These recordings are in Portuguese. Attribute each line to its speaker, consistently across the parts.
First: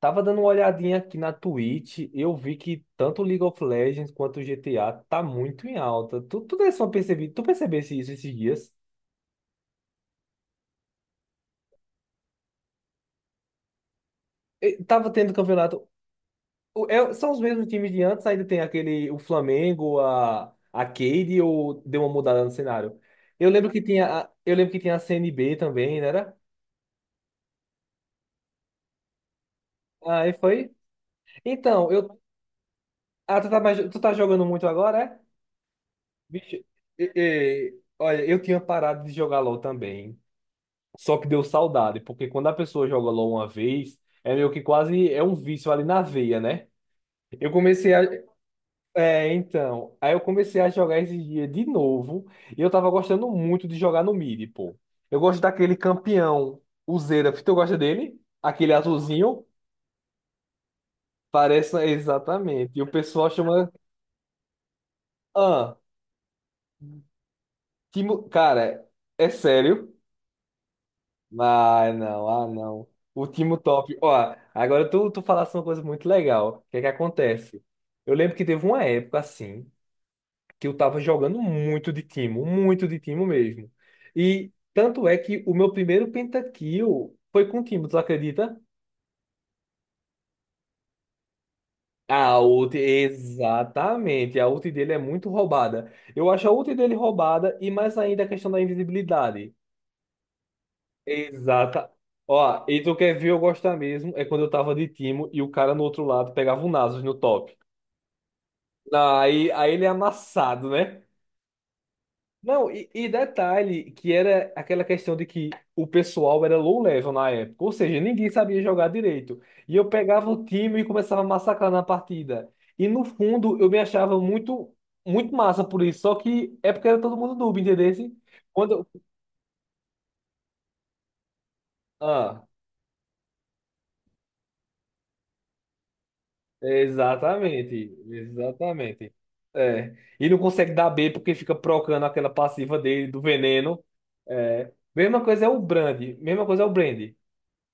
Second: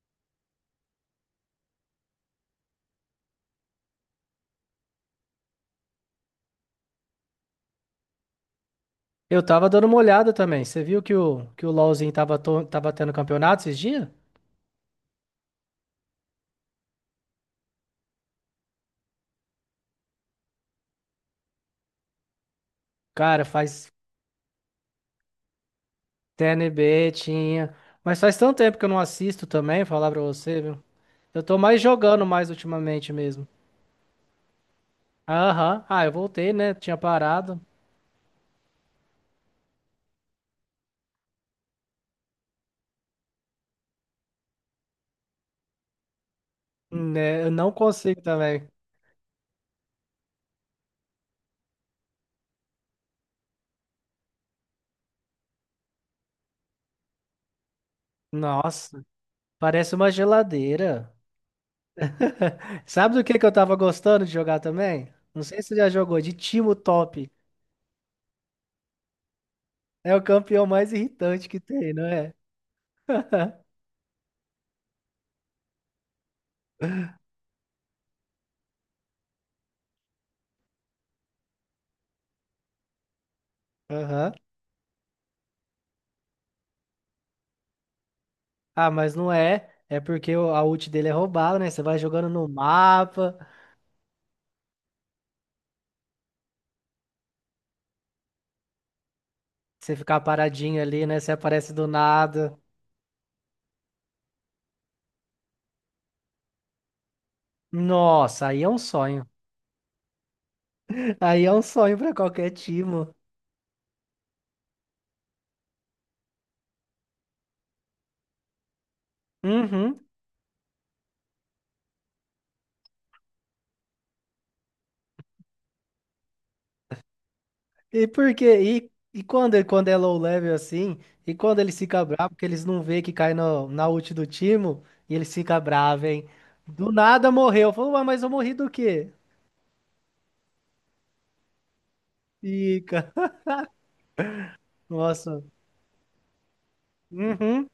Speaker 1: Tava dando uma olhadinha aqui na Twitch, eu vi que tanto League of Legends quanto o GTA tá muito em alta. Tu, tu desse uma percebi, tu percebesse isso esses dias?
Speaker 2: Eu tava dando uma olhada também. Você viu que o LoLzinho tava, tava tendo campeonato esses dias?
Speaker 1: E tava tendo campeonato. São os mesmos times de antes, ainda tem aquele, o Flamengo, a Cade, ou deu uma mudada no cenário?
Speaker 2: Cara, faz
Speaker 1: Eu lembro que tinha a CNB também, não era?
Speaker 2: TNB, tinha. Mas faz tanto tempo que eu não assisto também, falar pra
Speaker 1: Aí
Speaker 2: você,
Speaker 1: foi.
Speaker 2: viu? Eu tô mais
Speaker 1: Então, eu,
Speaker 2: jogando mais ultimamente
Speaker 1: ah,
Speaker 2: mesmo.
Speaker 1: tu tá, mais- tu tá jogando muito agora, é?
Speaker 2: Aham. Ah, eu voltei,
Speaker 1: Bicho,
Speaker 2: né? Tinha parado.
Speaker 1: olha, eu tinha parado de jogar LoL também. Só que deu saudade, porque quando a pessoa joga LOL uma vez, é meio que quase é um vício ali na veia, né?
Speaker 2: Né? Eu
Speaker 1: Eu
Speaker 2: não
Speaker 1: comecei a.
Speaker 2: consigo também.
Speaker 1: É, então. Aí eu comecei a jogar esses dias de novo. E eu tava gostando muito de jogar no mid, pô. Eu gosto daquele campeão, o Xerath. Tu gosta dele? Aquele
Speaker 2: Nossa,
Speaker 1: azulzinho?
Speaker 2: parece uma geladeira.
Speaker 1: Parece exatamente. E o
Speaker 2: Sabe do
Speaker 1: pessoal
Speaker 2: que eu
Speaker 1: chama.
Speaker 2: tava gostando de jogar também? Não sei se você
Speaker 1: Ah,
Speaker 2: já jogou, de Timo Top.
Speaker 1: Timo... Cara, é sério.
Speaker 2: É o campeão mais irritante que tem,
Speaker 1: Ah,
Speaker 2: não
Speaker 1: não,
Speaker 2: é?
Speaker 1: ah, não. O time top. Ó, agora tu falaste uma coisa muito legal. O que é que acontece? Eu lembro que teve uma época assim que eu tava jogando muito de timo mesmo.
Speaker 2: Aham.
Speaker 1: E tanto é que o meu primeiro pentakill foi com o timo, tu acredita?
Speaker 2: Ah, mas não é. É porque a ult dele é roubada, né? Você vai jogando
Speaker 1: A
Speaker 2: no
Speaker 1: ult,
Speaker 2: mapa,
Speaker 1: exatamente. A ult dele é muito roubada. Eu acho a ult dele roubada e mais ainda a questão da invisibilidade.
Speaker 2: você ficar paradinho ali, né? Você aparece do
Speaker 1: Exata.
Speaker 2: nada.
Speaker 1: Ó, e tu quer ver eu gostar mesmo? É quando eu tava de Timo e o cara no outro lado pegava o Nasus no top.
Speaker 2: Nossa, aí é um
Speaker 1: Não,
Speaker 2: sonho.
Speaker 1: aí ele é amassado, né?
Speaker 2: Aí é um sonho pra qualquer
Speaker 1: Não,
Speaker 2: time.
Speaker 1: e detalhe que era aquela questão de que o pessoal era low level na época, ou seja, ninguém sabia jogar direito. E eu
Speaker 2: Uhum.
Speaker 1: pegava o time e começava a massacrar na partida. E no fundo eu me achava muito, muito massa por isso, só que é porque era todo mundo noob, entendeu?
Speaker 2: E por
Speaker 1: Quando,
Speaker 2: quê? E quando, quando é low level assim, e quando eles ficam bravos,
Speaker 1: ah.
Speaker 2: porque eles não vê que cai no, na ult do time, e eles ficam bravos, hein? Do nada morreu. Falou,
Speaker 1: Exatamente,
Speaker 2: "Ué, mas eu morri do quê?
Speaker 1: exatamente. É. E não consegue dar B porque fica procando aquela passiva dele
Speaker 2: Fica.
Speaker 1: do veneno. É. Mesma
Speaker 2: Nossa.
Speaker 1: coisa é o Brand, mesma coisa é o Brand.
Speaker 2: Uhum.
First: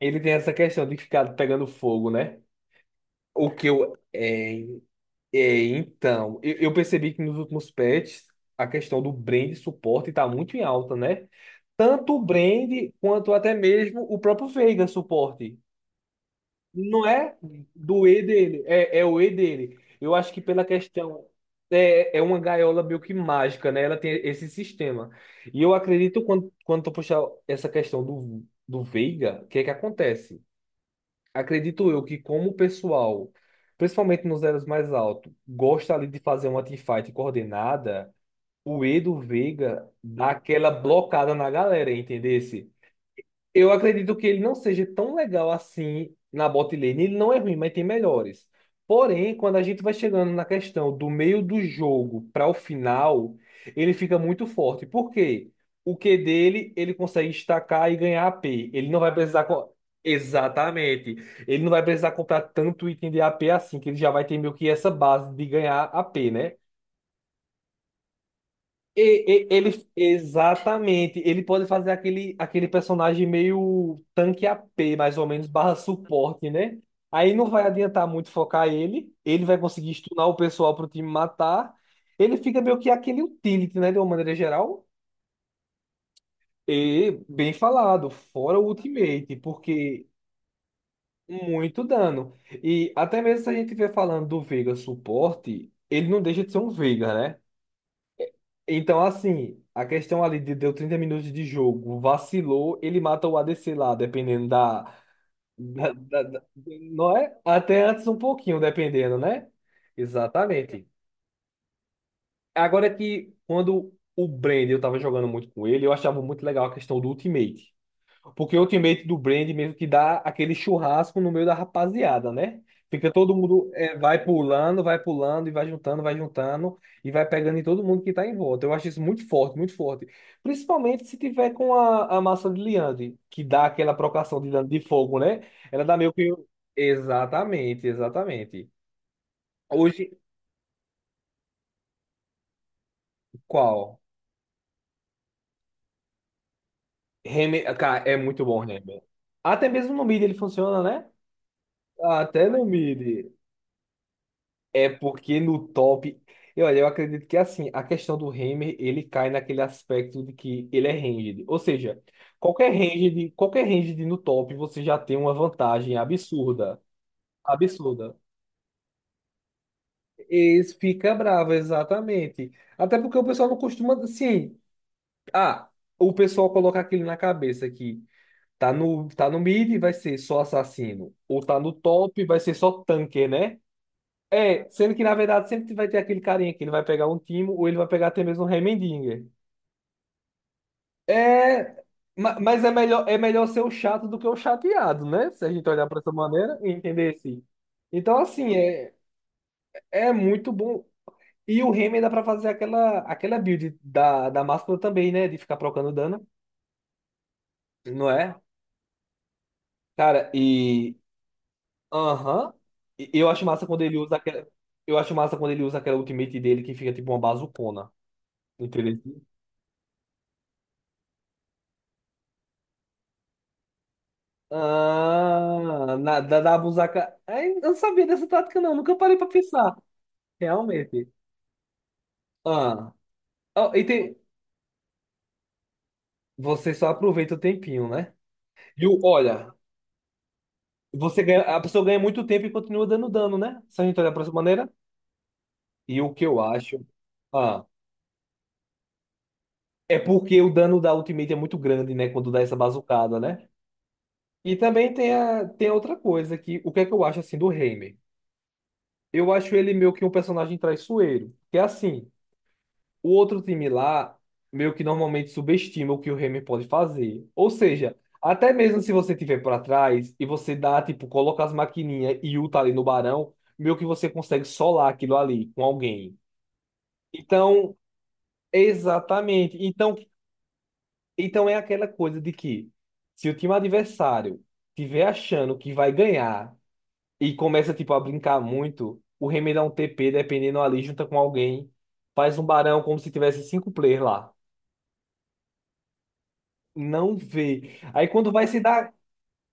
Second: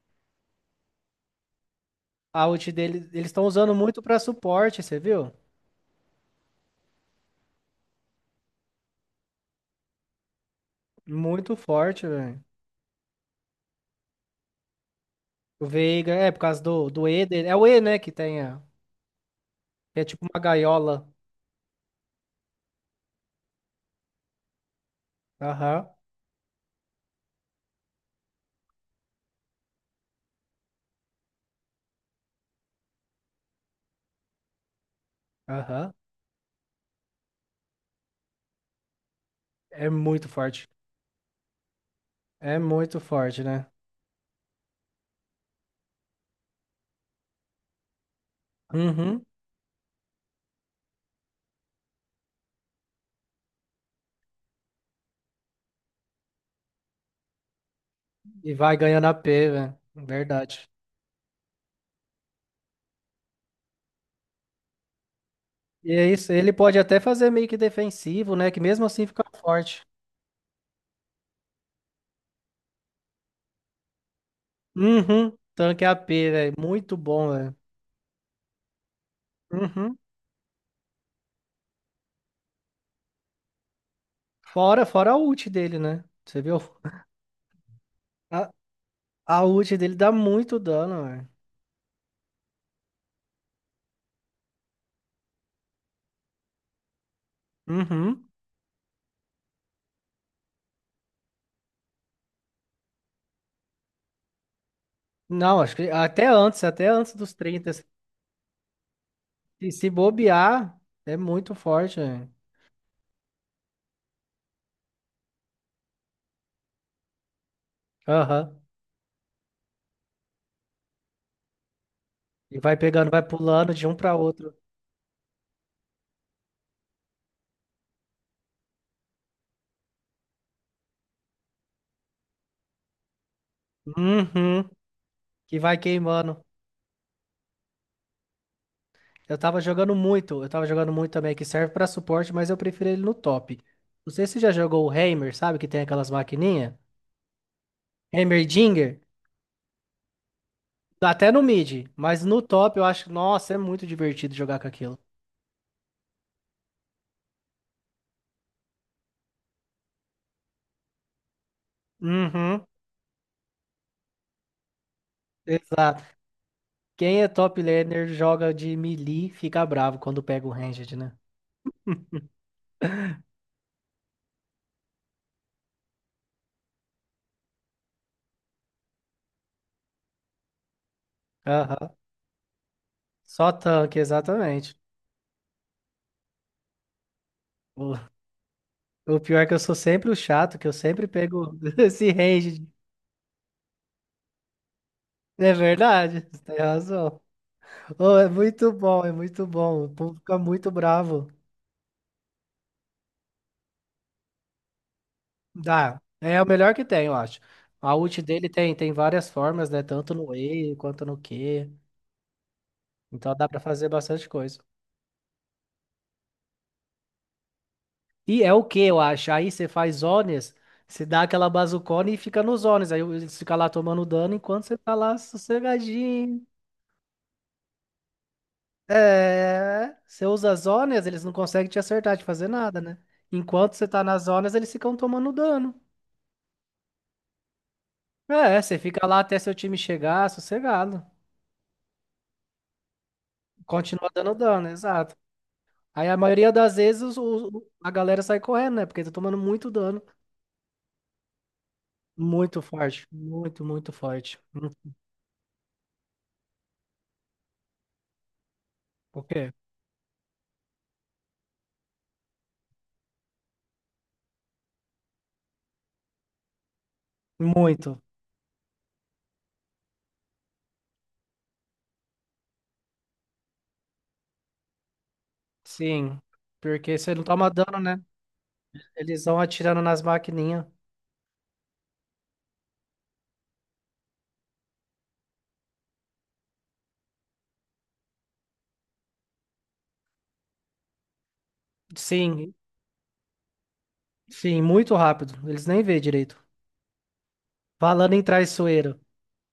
Speaker 1: Ele tem essa questão de ficar pegando fogo, né?
Speaker 2: A ult dele, eles estão
Speaker 1: O que
Speaker 2: usando
Speaker 1: eu.
Speaker 2: muito pra
Speaker 1: É,
Speaker 2: suporte, você viu?
Speaker 1: é, então, eu percebi que nos últimos patches a questão do Brand suporte está muito em alta, né?
Speaker 2: Muito forte,
Speaker 1: Tanto o
Speaker 2: velho.
Speaker 1: Brand quanto até mesmo o próprio Veiga suporte.
Speaker 2: O Veiga, é, por causa do,
Speaker 1: Não
Speaker 2: do E
Speaker 1: é
Speaker 2: dele. É o E, né,
Speaker 1: do
Speaker 2: que
Speaker 1: E
Speaker 2: tem a
Speaker 1: dele, é o E dele.
Speaker 2: que é
Speaker 1: Eu
Speaker 2: tipo
Speaker 1: acho
Speaker 2: uma
Speaker 1: que pela
Speaker 2: gaiola.
Speaker 1: questão. É, é uma gaiola meio que mágica, né? Ela tem esse sistema. E eu
Speaker 2: Aham,
Speaker 1: acredito, quando tu puxar essa questão do Veiga, o que é que acontece? Acredito eu que, como o pessoal, principalmente nos elos mais altos,
Speaker 2: aham.
Speaker 1: gosta ali de fazer uma teamfight coordenada, o E do Veiga
Speaker 2: É muito
Speaker 1: dá
Speaker 2: forte.
Speaker 1: aquela blocada na galera, entendeu?
Speaker 2: É muito forte, né?
Speaker 1: Eu acredito que ele não seja tão legal assim na bot lane. Ele não é ruim, mas tem melhores.
Speaker 2: Uhum.
Speaker 1: Porém, quando a gente vai chegando na questão do meio do jogo para o final, ele fica muito forte. Por quê? O Q dele, ele consegue estacar e ganhar a
Speaker 2: E
Speaker 1: p.
Speaker 2: vai
Speaker 1: Ele não
Speaker 2: ganhando
Speaker 1: vai
Speaker 2: a P
Speaker 1: precisar. Co-
Speaker 2: velho. Verdade.
Speaker 1: Exatamente. Ele não vai precisar comprar tanto item de a p assim, que ele já vai ter meio que essa base de ganhar
Speaker 2: E
Speaker 1: a
Speaker 2: é
Speaker 1: p,
Speaker 2: isso, ele
Speaker 1: né?
Speaker 2: pode até fazer meio que defensivo, né, que mesmo assim fica forte.
Speaker 1: Ele, exatamente, ele pode fazer aquele, aquele personagem meio tanque AP, mais ou
Speaker 2: Uhum.
Speaker 1: menos, barra
Speaker 2: Tanque A P
Speaker 1: suporte,
Speaker 2: velho.
Speaker 1: né?
Speaker 2: Muito bom,
Speaker 1: Aí não
Speaker 2: velho.
Speaker 1: vai adiantar muito focar ele, ele vai conseguir
Speaker 2: Uhum.
Speaker 1: stunar o pessoal pro time matar. Ele fica meio que aquele utility, né, de uma maneira
Speaker 2: Fora,
Speaker 1: geral.
Speaker 2: fora a ult dele, né? Você viu?
Speaker 1: E, bem falado,
Speaker 2: A,
Speaker 1: fora o ultimate,
Speaker 2: a ult dele
Speaker 1: porque
Speaker 2: dá muito dano, velho.
Speaker 1: muito dano. E até mesmo se a gente estiver falando do Veiga suporte, ele não deixa de ser um Veiga, né?
Speaker 2: Uhum.
Speaker 1: Então, assim, a questão ali de deu 30 minutos de jogo, vacilou, ele mata o ADC lá, dependendo da,
Speaker 2: Não, acho que
Speaker 1: da- da- da-
Speaker 2: até antes
Speaker 1: não
Speaker 2: dos
Speaker 1: é?
Speaker 2: 30.
Speaker 1: Até antes um pouquinho, dependendo, né?
Speaker 2: Se, se bobear,
Speaker 1: Exatamente.
Speaker 2: é muito forte, né?
Speaker 1: Agora é que quando o Brand, eu tava jogando muito com ele, eu achava muito legal a questão do ultimate. Porque
Speaker 2: Aham.
Speaker 1: o ultimate do Brand mesmo que dá aquele churrasco no meio da rapaziada,
Speaker 2: E
Speaker 1: né?
Speaker 2: vai pegando,
Speaker 1: Fica
Speaker 2: vai
Speaker 1: todo mundo
Speaker 2: pulando de um
Speaker 1: é,
Speaker 2: para outro.
Speaker 1: vai pulando e vai juntando e vai pegando em todo mundo que tá em volta. Eu acho isso muito forte, muito forte. Principalmente se tiver com a massa de liande, que dá aquela procação de
Speaker 2: Uhum.
Speaker 1: dano de fogo, né?
Speaker 2: Que vai
Speaker 1: Ela dá meio que.
Speaker 2: queimando.
Speaker 1: Um Exatamente, exatamente.
Speaker 2: Eu tava jogando
Speaker 1: Hoje,
Speaker 2: muito, eu tava jogando muito também, que serve pra suporte, mas eu prefiro ele no top.
Speaker 1: qual?
Speaker 2: Não sei se você já jogou o Heimer, sabe? Que tem aquelas maquininhas.
Speaker 1: Reme... Cara, é muito bom, o
Speaker 2: Heimerdinger.
Speaker 1: Reme. Até mesmo no mid ele funciona, né?
Speaker 2: Até no mid, mas no
Speaker 1: Até no
Speaker 2: top eu acho,
Speaker 1: mid.
Speaker 2: nossa, é muito divertido jogar com
Speaker 1: É
Speaker 2: aquilo.
Speaker 1: porque no top. Eu, olha, eu acredito que assim, a questão do Hammer, ele cai naquele aspecto de que ele é ranged. Ou seja,
Speaker 2: Uhum.
Speaker 1: qualquer ranged no top, você já tem uma vantagem
Speaker 2: Exato.
Speaker 1: absurda.
Speaker 2: Quem é top laner
Speaker 1: Absurda.
Speaker 2: joga de melee, fica bravo quando pega o
Speaker 1: Eles
Speaker 2: ranged, né?
Speaker 1: fica bravo, exatamente. Até porque o pessoal não costuma. Sim. Ah, o pessoal coloca aquilo na cabeça que tá no, tá no mid, vai ser só assassino. Ou tá no
Speaker 2: Aham.
Speaker 1: top, vai ser só tanque,
Speaker 2: Só
Speaker 1: né?
Speaker 2: tanque,
Speaker 1: É,
Speaker 2: exatamente.
Speaker 1: sendo que na verdade sempre vai ter aquele carinha que ele vai pegar um Timo ou ele vai
Speaker 2: O,
Speaker 1: pegar até mesmo um
Speaker 2: o
Speaker 1: Heimendinger.
Speaker 2: pior é que eu sou sempre o chato, que eu sempre pego
Speaker 1: É,
Speaker 2: esse
Speaker 1: mas
Speaker 2: ranged.
Speaker 1: é melhor ser o chato do que o chateado, né? Se
Speaker 2: É
Speaker 1: a gente olhar para essa
Speaker 2: verdade, você tem
Speaker 1: maneira e entender
Speaker 2: razão.
Speaker 1: assim.
Speaker 2: Ô,
Speaker 1: Então,
Speaker 2: é
Speaker 1: assim,
Speaker 2: muito
Speaker 1: é,
Speaker 2: bom, é muito bom. O
Speaker 1: é
Speaker 2: povo fica
Speaker 1: muito
Speaker 2: muito
Speaker 1: bom.
Speaker 2: bravo.
Speaker 1: E o Heimer dá pra fazer aquela, aquela build da, da máscara também, né? De ficar trocando
Speaker 2: Dá.
Speaker 1: dano,
Speaker 2: É o melhor que tem, eu acho. A
Speaker 1: não
Speaker 2: ult
Speaker 1: é?
Speaker 2: dele tem, tem várias formas, né? Tanto
Speaker 1: Cara,
Speaker 2: no E
Speaker 1: e.
Speaker 2: quanto no Q.
Speaker 1: Aham. E
Speaker 2: Então dá pra fazer bastante coisa.
Speaker 1: eu acho massa quando ele usa aquela ultimate dele que fica tipo uma bazucona.
Speaker 2: E é o que eu
Speaker 1: Entendeu?
Speaker 2: acho. Aí você faz zones, você dá aquela bazucona e fica nos zones. Aí eles ficam lá tomando dano enquanto você tá lá
Speaker 1: Ah, da,
Speaker 2: sossegadinho.
Speaker 1: da busaca. Ai, eu não sabia dessa tática, não. Nunca parei pra pensar.
Speaker 2: É. Você usa as zonas,
Speaker 1: Realmente.
Speaker 2: eles não conseguem te acertar, te fazer nada,
Speaker 1: Ah.
Speaker 2: né?
Speaker 1: Ó,
Speaker 2: Enquanto
Speaker 1: e
Speaker 2: você tá
Speaker 1: tem.
Speaker 2: nas zonas eles ficam tomando dano.
Speaker 1: Você só aproveita o tempinho, né?
Speaker 2: É, você
Speaker 1: E o,
Speaker 2: fica lá até seu
Speaker 1: olha,
Speaker 2: time chegar, sossegado.
Speaker 1: você ganha, a pessoa ganha muito tempo e continua dando dano, né? Se a gente
Speaker 2: Continua
Speaker 1: olhar pra essa
Speaker 2: dando dano,
Speaker 1: maneira.
Speaker 2: exato.
Speaker 1: E
Speaker 2: Aí
Speaker 1: o
Speaker 2: a
Speaker 1: que eu
Speaker 2: maioria das
Speaker 1: acho.
Speaker 2: vezes
Speaker 1: Ah,
Speaker 2: a galera sai correndo, né? Porque tá tomando muito
Speaker 1: é
Speaker 2: dano.
Speaker 1: porque o dano da ultimate é muito grande, né? Quando dá essa
Speaker 2: Muito forte.
Speaker 1: bazucada, né?
Speaker 2: Muito, muito forte.
Speaker 1: E
Speaker 2: Hum.
Speaker 1: também tem a outra coisa que o que é que eu acho assim do Heimer?
Speaker 2: O
Speaker 1: Eu
Speaker 2: quê?
Speaker 1: acho ele meio que um personagem traiçoeiro. Que é assim. O outro time lá meio que normalmente subestima o que o Remy pode fazer. Ou seja,
Speaker 2: Muito.
Speaker 1: até mesmo se você tiver para trás e você dá, tipo, coloca as maquininhas e ulta ali no Barão, meio que você consegue solar aquilo ali com alguém.
Speaker 2: Sim, porque você não toma
Speaker 1: Então,
Speaker 2: dano, né? Eles vão
Speaker 1: exatamente.
Speaker 2: atirando
Speaker 1: Então,
Speaker 2: nas maquininhas.
Speaker 1: é aquela coisa de que se o time adversário tiver achando que vai ganhar e começa, tipo, a brincar muito, o Remy dá um TP dependendo ali, junta com alguém, faz um
Speaker 2: Sim,
Speaker 1: Barão como se tivesse cinco players lá.
Speaker 2: sim, muito rápido. Eles nem vê direito.
Speaker 1: Não vê. Aí
Speaker 2: Falando em
Speaker 1: quando vai se dar.
Speaker 2: traiçoeiro.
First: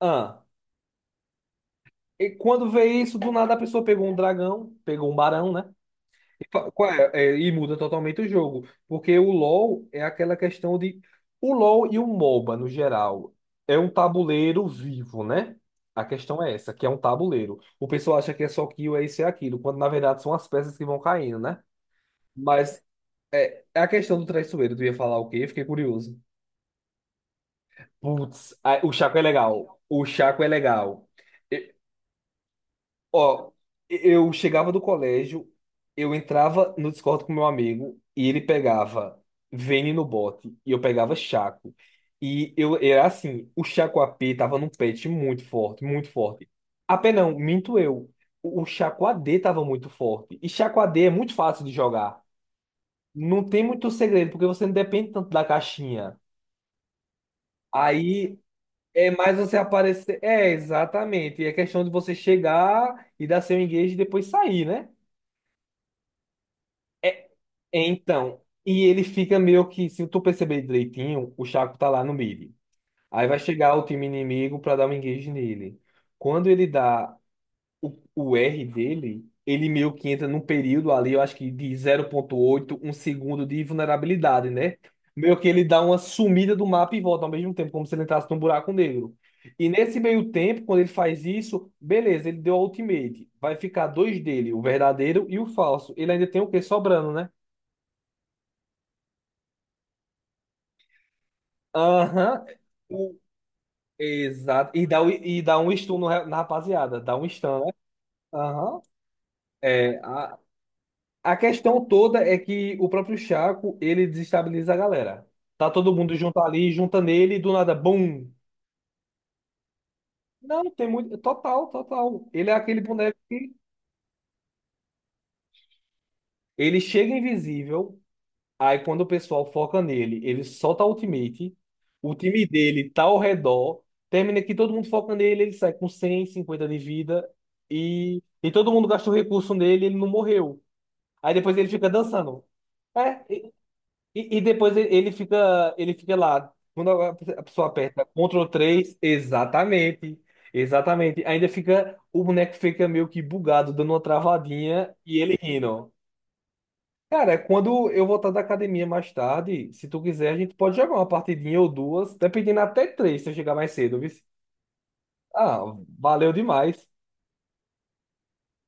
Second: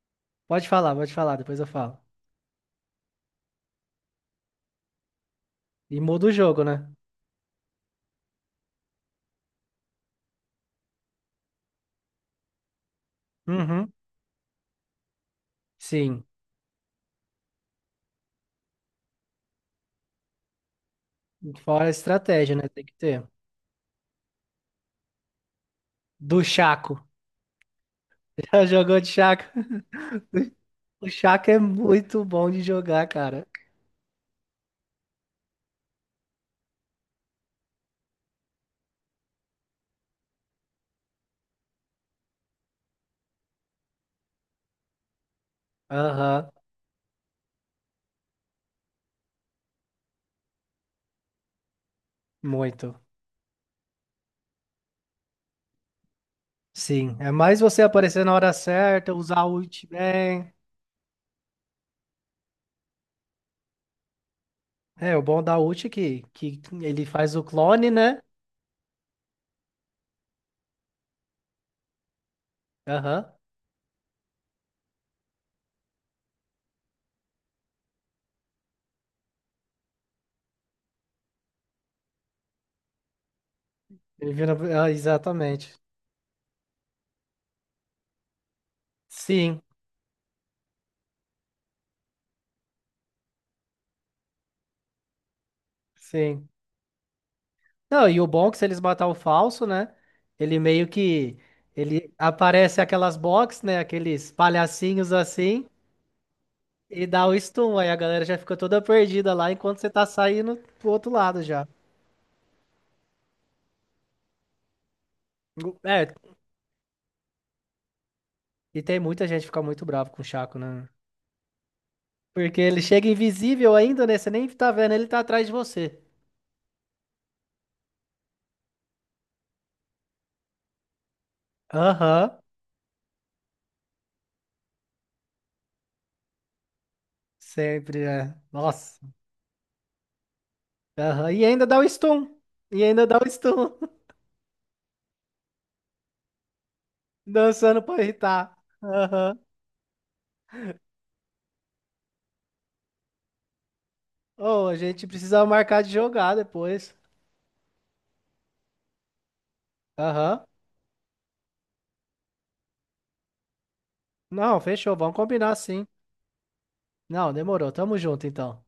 Speaker 1: Ah,
Speaker 2: Pode falar, depois eu falo.
Speaker 1: e quando vê isso, do nada a pessoa pegou um dragão, pegou um barão, né?
Speaker 2: E muda o
Speaker 1: E,
Speaker 2: jogo,
Speaker 1: fa-
Speaker 2: né?
Speaker 1: qual é? É, e muda totalmente o jogo. Porque o LoL é aquela questão de. O LoL e o MOBA, no geral, é um
Speaker 2: Uhum.
Speaker 1: tabuleiro vivo, né? A
Speaker 2: Sim.
Speaker 1: questão é essa, que é um tabuleiro. O pessoal acha que é só kill, é isso e é aquilo, quando na verdade são as peças que vão caindo, né?
Speaker 2: Fora a estratégia, né?
Speaker 1: Mas
Speaker 2: Tem que ter.
Speaker 1: é a questão do traiçoeiro. Tu ia falar o quê? Fiquei curioso.
Speaker 2: Do Chaco.
Speaker 1: Putz,
Speaker 2: Já
Speaker 1: ah, o
Speaker 2: jogou de
Speaker 1: Chaco é
Speaker 2: Chaco?
Speaker 1: legal. O Chaco é legal.
Speaker 2: O Chaco é muito bom de jogar, cara.
Speaker 1: Ó, eu chegava do colégio, eu entrava no Discord com meu amigo e ele pegava Vayne no bote e eu pegava Chaco. E eu era assim, o Chaco a p tava num patch muito forte, muito
Speaker 2: Aham,
Speaker 1: forte. AP não, minto eu. O Chaco A d tava muito forte. E Chaco a d é muito fácil de jogar.
Speaker 2: muito.
Speaker 1: Não tem muito segredo, porque você não depende tanto da caixinha.
Speaker 2: Sim. É mais você aparecer na
Speaker 1: Aí
Speaker 2: hora
Speaker 1: é
Speaker 2: certa,
Speaker 1: mais
Speaker 2: usar o
Speaker 1: você
Speaker 2: ult
Speaker 1: aparecer. É,
Speaker 2: bem.
Speaker 1: exatamente. E é questão de você chegar e dar seu engage e depois sair, né?
Speaker 2: É, o bom da ult é que ele faz o
Speaker 1: É,
Speaker 2: clone, né?
Speaker 1: então, e ele fica meio que, se tu perceber direitinho, o Chaco tá lá no mid. Aí
Speaker 2: Aham.
Speaker 1: vai chegar o time inimigo pra dar um engage nele. Quando ele dá o R dele, ele meio que entra num período ali, eu acho que de 0,81 segundo de
Speaker 2: Ele
Speaker 1: vulnerabilidade,
Speaker 2: vira.
Speaker 1: né?
Speaker 2: Ah,
Speaker 1: Meio que ele
Speaker 2: exatamente.
Speaker 1: dá uma sumida do mapa e volta ao mesmo tempo, como se ele entrasse num buraco negro.
Speaker 2: Sim,
Speaker 1: E nesse meio tempo, quando ele faz isso, beleza, ele deu a ultimate. Vai ficar dois dele, o verdadeiro e o falso. Ele ainda tem o
Speaker 2: sim.
Speaker 1: quê sobrando, né?
Speaker 2: Não, e o bom é que se eles matar o falso, né? Ele meio que. Ele
Speaker 1: Aham.
Speaker 2: aparece aquelas
Speaker 1: O-
Speaker 2: box, né? Aqueles
Speaker 1: exato. E dá, o-
Speaker 2: palhacinhos
Speaker 1: e dá
Speaker 2: assim.
Speaker 1: um stun no ra- na rapaziada.
Speaker 2: E
Speaker 1: Dá
Speaker 2: dá
Speaker 1: um
Speaker 2: o
Speaker 1: stun, né?
Speaker 2: stun. Aí a galera já fica toda
Speaker 1: Aham.
Speaker 2: perdida lá enquanto você
Speaker 1: É,
Speaker 2: tá
Speaker 1: a,
Speaker 2: saindo pro outro
Speaker 1: a
Speaker 2: lado já.
Speaker 1: questão toda é que o próprio Chaco, ele desestabiliza a galera. Tá todo
Speaker 2: É,
Speaker 1: mundo junto ali, junta nele, e do nada, bum!
Speaker 2: e tem muita gente que fica muito bravo com o Chaco,
Speaker 1: Não,
Speaker 2: né?
Speaker 1: tem muito. Total, total. Ele é
Speaker 2: Porque ele
Speaker 1: aquele
Speaker 2: chega
Speaker 1: boneco que
Speaker 2: invisível ainda, né? Você nem tá vendo, ele tá atrás de você.
Speaker 1: ele chega invisível. Aí quando o pessoal foca nele, ele solta a ultimate, o
Speaker 2: Aham.
Speaker 1: time dele tá ao redor, termina que todo mundo foca nele, ele sai com 150 de vida
Speaker 2: Sempre
Speaker 1: e,
Speaker 2: é.
Speaker 1: e todo mundo
Speaker 2: Nossa.
Speaker 1: gastou recurso nele, ele não morreu.
Speaker 2: Aham.
Speaker 1: Aí
Speaker 2: E
Speaker 1: depois
Speaker 2: ainda
Speaker 1: ele
Speaker 2: dá o
Speaker 1: fica
Speaker 2: stun.
Speaker 1: dançando.
Speaker 2: E ainda dá
Speaker 1: É,
Speaker 2: o
Speaker 1: e,
Speaker 2: stun.
Speaker 1: e e depois ele fica lá. Quando a pessoa
Speaker 2: Dançando pra
Speaker 1: aperta Ctrl
Speaker 2: irritar.
Speaker 1: três
Speaker 2: Aham.
Speaker 1: exatamente. Exatamente. Ainda fica, o boneco fica meio que bugado, dando uma
Speaker 2: Oh, a
Speaker 1: travadinha
Speaker 2: gente
Speaker 1: e ele
Speaker 2: precisa marcar de
Speaker 1: rindo.
Speaker 2: jogar depois.
Speaker 1: Cara, é quando eu voltar da academia mais tarde, se tu quiser, a
Speaker 2: Aham.
Speaker 1: gente pode jogar uma partidinha ou duas, dependendo até três, se eu chegar mais cedo, viu?
Speaker 2: Não, fechou. Vamos combinar
Speaker 1: Ah,
Speaker 2: sim.
Speaker 1: valeu demais.
Speaker 2: Não, demorou. Tamo junto então.